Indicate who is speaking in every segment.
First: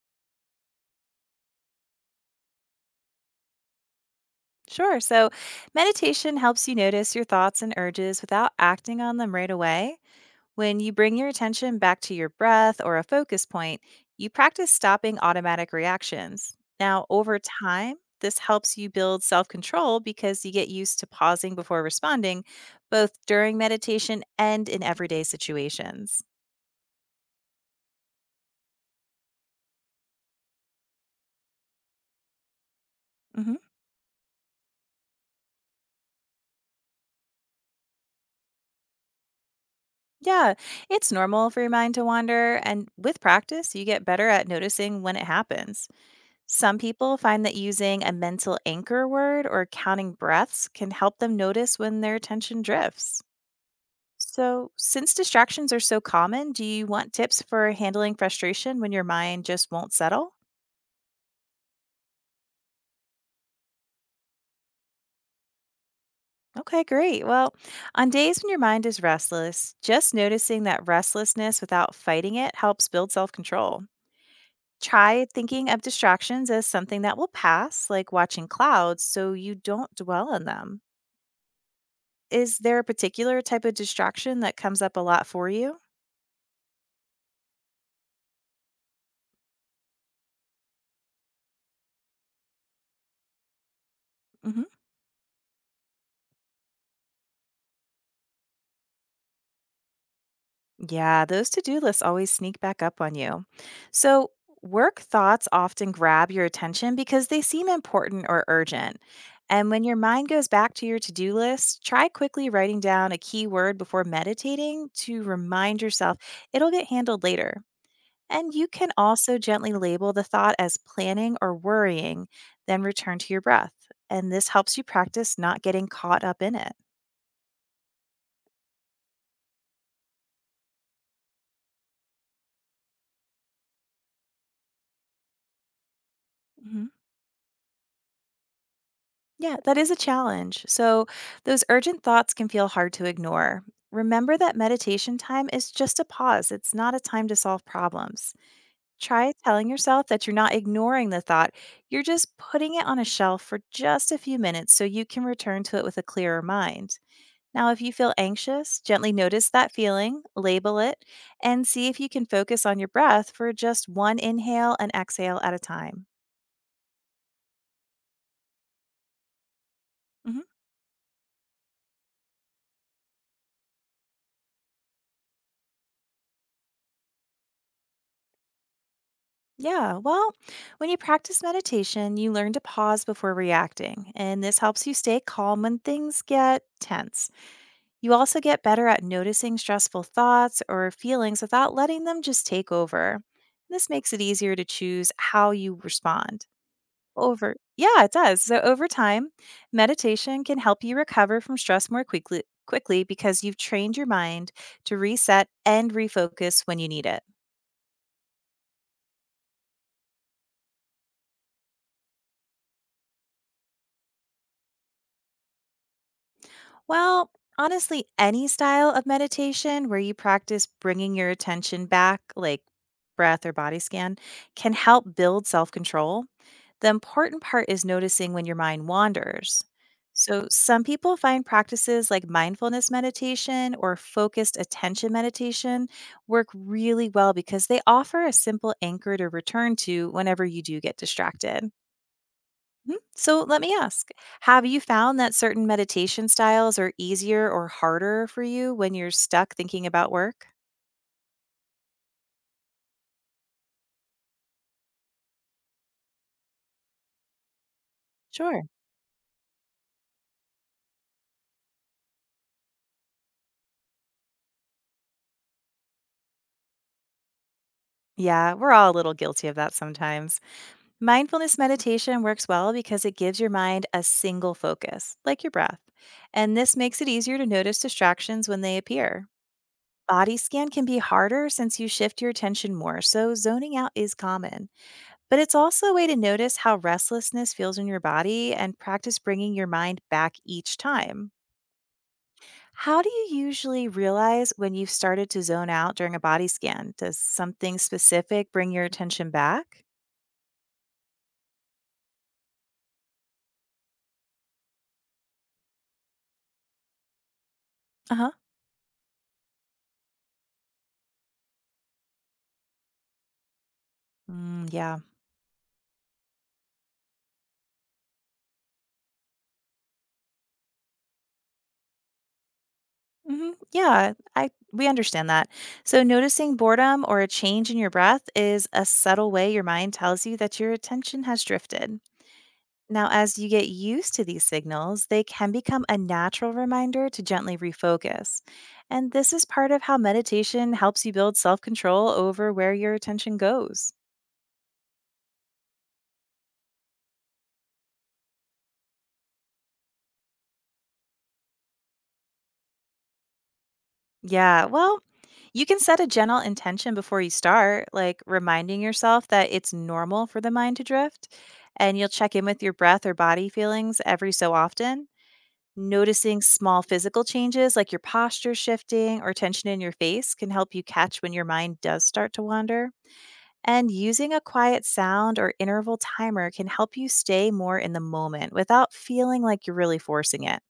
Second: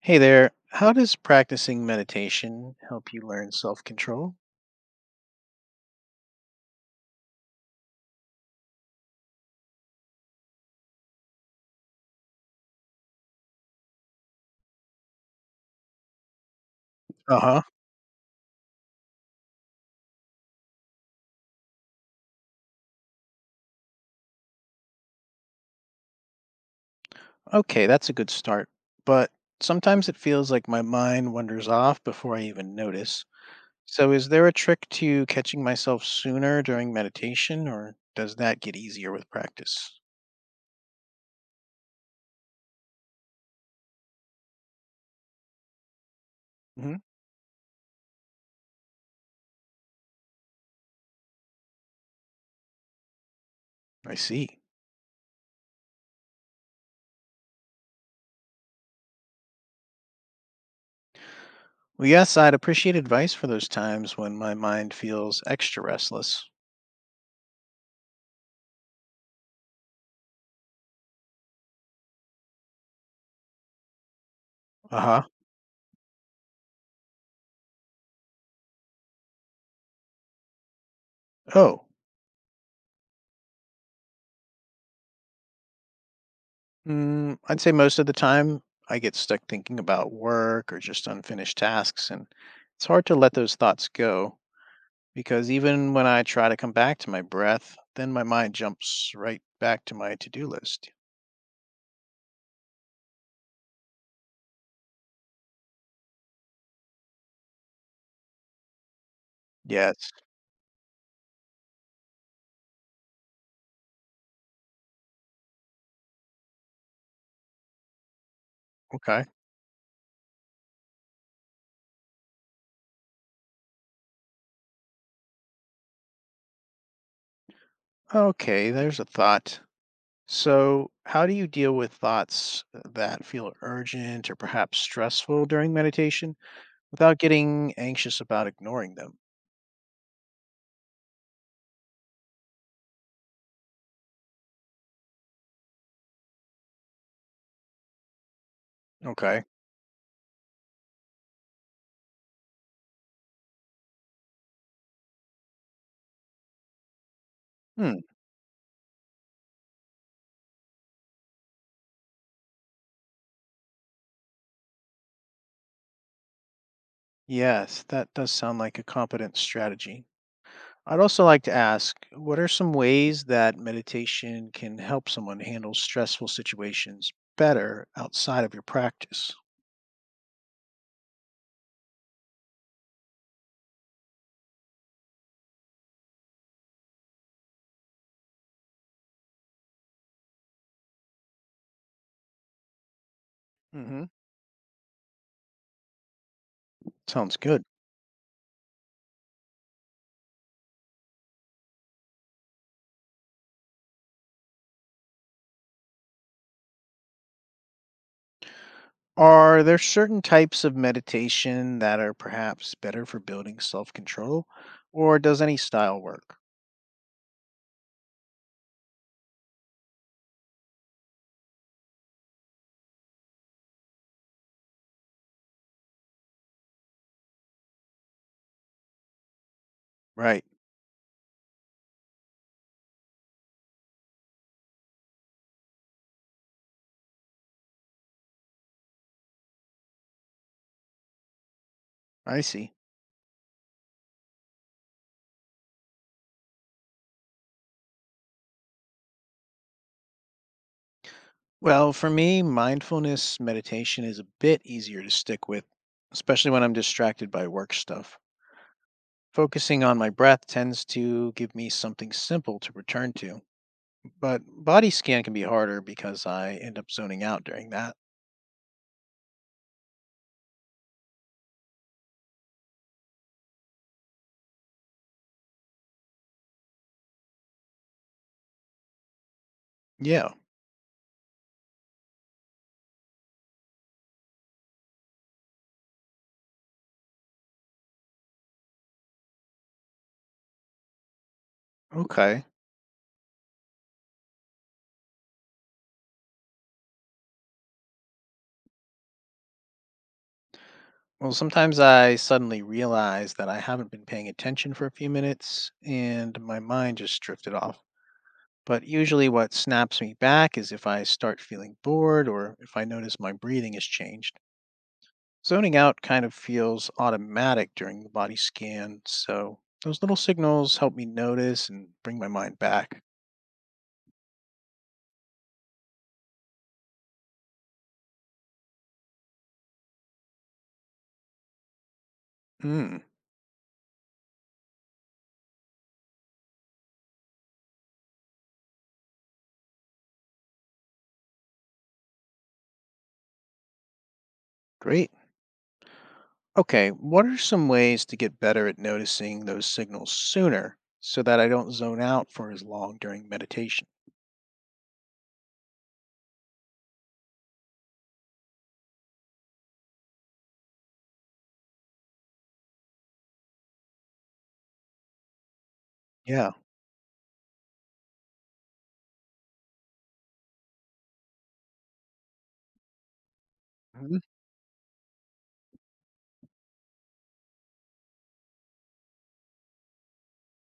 Speaker 1: Hey there. How does practicing meditation help you learn self control?
Speaker 2: Sure. So, meditation helps you notice your thoughts and urges without acting on them right away. When you bring your attention back to your breath or a focus point, you practice stopping automatic reactions. Now, over
Speaker 1: Uh huh.
Speaker 2: time, this helps you build self control because you get used to pausing before responding, both during meditation and in everyday situations.
Speaker 1: Okay, that's a good start. But sometimes it feels like my mind wanders off before I even notice.
Speaker 2: hmm
Speaker 1: So, is there a trick to catching myself sooner during meditation, or does that get easier with practice?
Speaker 2: Yeah, it's normal for your mind to wander, and with practice, you get better at noticing when it happens. Some
Speaker 1: Hmm.
Speaker 2: people find that using a mental anchor word or counting breaths can help them notice when their attention drifts.
Speaker 1: I see.
Speaker 2: So, since distractions are so common, do you want tips for handling frustration when your mind just won't settle?
Speaker 1: Well, yes, I'd appreciate advice for those times when my mind feels extra restless.
Speaker 2: Okay, great. Well, on days when your mind is restless, just noticing that restlessness without fighting it helps build self control.
Speaker 1: Uh
Speaker 2: Try
Speaker 1: huh.
Speaker 2: thinking of distractions as something that will pass, like watching clouds, so you don't dwell on them.
Speaker 1: Oh,
Speaker 2: Is there a particular type of distraction that comes up a lot for you?
Speaker 1: I'd say most of the time I get stuck thinking about work or just unfinished tasks, and it's hard to let those thoughts go
Speaker 2: Mhm.
Speaker 1: because even when I try to come back to my breath, then my mind jumps right back to my to do list.
Speaker 2: Yeah, those to-do lists always sneak back up on you. So, work thoughts often grab your attention because they seem important or urgent. And when your
Speaker 1: Yes.
Speaker 2: mind goes back to your to-do list, try quickly writing down a key word before meditating to remind yourself it'll get handled later. And you can
Speaker 1: Okay.
Speaker 2: also gently label the thought as planning or worrying, then return to your breath. And this helps you practice not getting caught up in it.
Speaker 1: Okay. There's a thought. So, how do you deal with thoughts that feel urgent or perhaps stressful during meditation
Speaker 2: Mhm.
Speaker 1: without getting anxious about ignoring them?
Speaker 2: Yeah, that is a challenge. So, those urgent thoughts can feel hard to ignore. Remember that meditation time is just a pause, it's not a time to solve problems. Try
Speaker 1: Okay.
Speaker 2: telling yourself that you're not ignoring the thought, you're just putting it on a shelf for just a few minutes so you can return to it with a clearer mind. Now, if you
Speaker 1: Hmm.
Speaker 2: feel anxious, gently notice that feeling, label it, and see if you can focus on your breath for just one inhale and exhale at a time.
Speaker 1: Yes, that does sound like a competent strategy.
Speaker 2: Mhm.
Speaker 1: I'd also like to ask, what are some ways that meditation can help someone handle stressful situations better outside of your practice?
Speaker 2: Yeah, well, when you practice meditation, you learn to pause before reacting, and this helps you stay calm when things get tense. You also get better at noticing stressful thoughts or feelings without letting them just take over. This
Speaker 1: Hmm.
Speaker 2: makes it easier to choose how you respond.
Speaker 1: Sounds
Speaker 2: Over,
Speaker 1: good.
Speaker 2: yeah, it does. So over time, meditation can help you recover from stress more quickly because you've trained your mind to reset and refocus when you need it.
Speaker 1: Are there certain types of meditation that are perhaps better for building self control, or does any style work?
Speaker 2: Well, honestly, any style of meditation where you practice bringing your attention back, like breath or body scan, can help build self control. The important part is noticing when your mind wanders.
Speaker 1: Right,
Speaker 2: So, some people find practices like mindfulness meditation or focused attention meditation work really well because they offer a simple anchor to return to whenever you do get distracted.
Speaker 1: I see.
Speaker 2: Mhm. So let me ask, have you found that certain meditation styles are easier or harder for you when you're stuck thinking about work?
Speaker 1: Well, for me, mindfulness meditation is a bit easier to stick with, especially when I'm distracted by work stuff.
Speaker 2: Sure.
Speaker 1: Focusing on my breath tends to give me something simple to return to. But body scan can be harder because I end up zoning out during that.
Speaker 2: Yeah, we're all a little guilty of that sometimes. Mindfulness meditation works well because it gives your mind a single focus, like your breath. And this makes it easier to notice distractions when they appear.
Speaker 1: Yeah.
Speaker 2: Body scan can be harder since you shift your attention more, so zoning out is common. But it's also a way to notice how restlessness feels in your body and practice bringing your mind back each time.
Speaker 1: Okay.
Speaker 2: How do you usually realize when you've started to zone out during a body scan? Does something specific bring your attention back?
Speaker 1: Well, sometimes I suddenly realize that I haven't been paying attention for a few minutes and my mind just drifted off.
Speaker 2: Uh huh.
Speaker 1: But usually, what snaps me back is if I start feeling bored or if I notice my breathing has changed.
Speaker 2: Mm, yeah.
Speaker 1: Zoning out kind of feels automatic during the body scan, so those little signals help me notice and bring my mind back.
Speaker 2: Yeah, I we understand that. So noticing boredom or a change in your breath is a subtle way your mind tells you that your attention has drifted.
Speaker 1: Mm,
Speaker 2: Now, as you get used to these signals, they can become a natural reminder to gently refocus. And this is part of how meditation helps you build self control over where your attention goes.
Speaker 1: great. Okay, what are some ways to get better at noticing those signals sooner so that I don't zone out for as long during meditation?
Speaker 2: Yeah, well, you can set a gentle intention before you start, like reminding yourself that it's normal for the mind to drift. And you'll check in with your breath or body feelings every so often. Noticing
Speaker 1: Yeah.
Speaker 2: small physical changes like your posture shifting or tension in your face can help you catch when your mind does start to wander. And
Speaker 1: Mhm.
Speaker 2: using a quiet sound or interval timer can help you stay more in the moment without feeling like you're really forcing it.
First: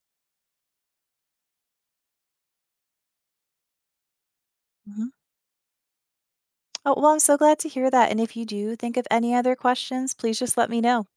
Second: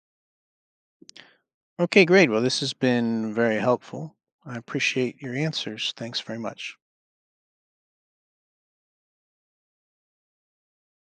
Speaker 1: Okay, great. Well, this has been very helpful. I
Speaker 2: hmm
Speaker 1: appreciate your answers. Thanks very much.
Speaker 2: Oh, well, I'm so glad to hear that. And if you do think of any other questions, please just let me know.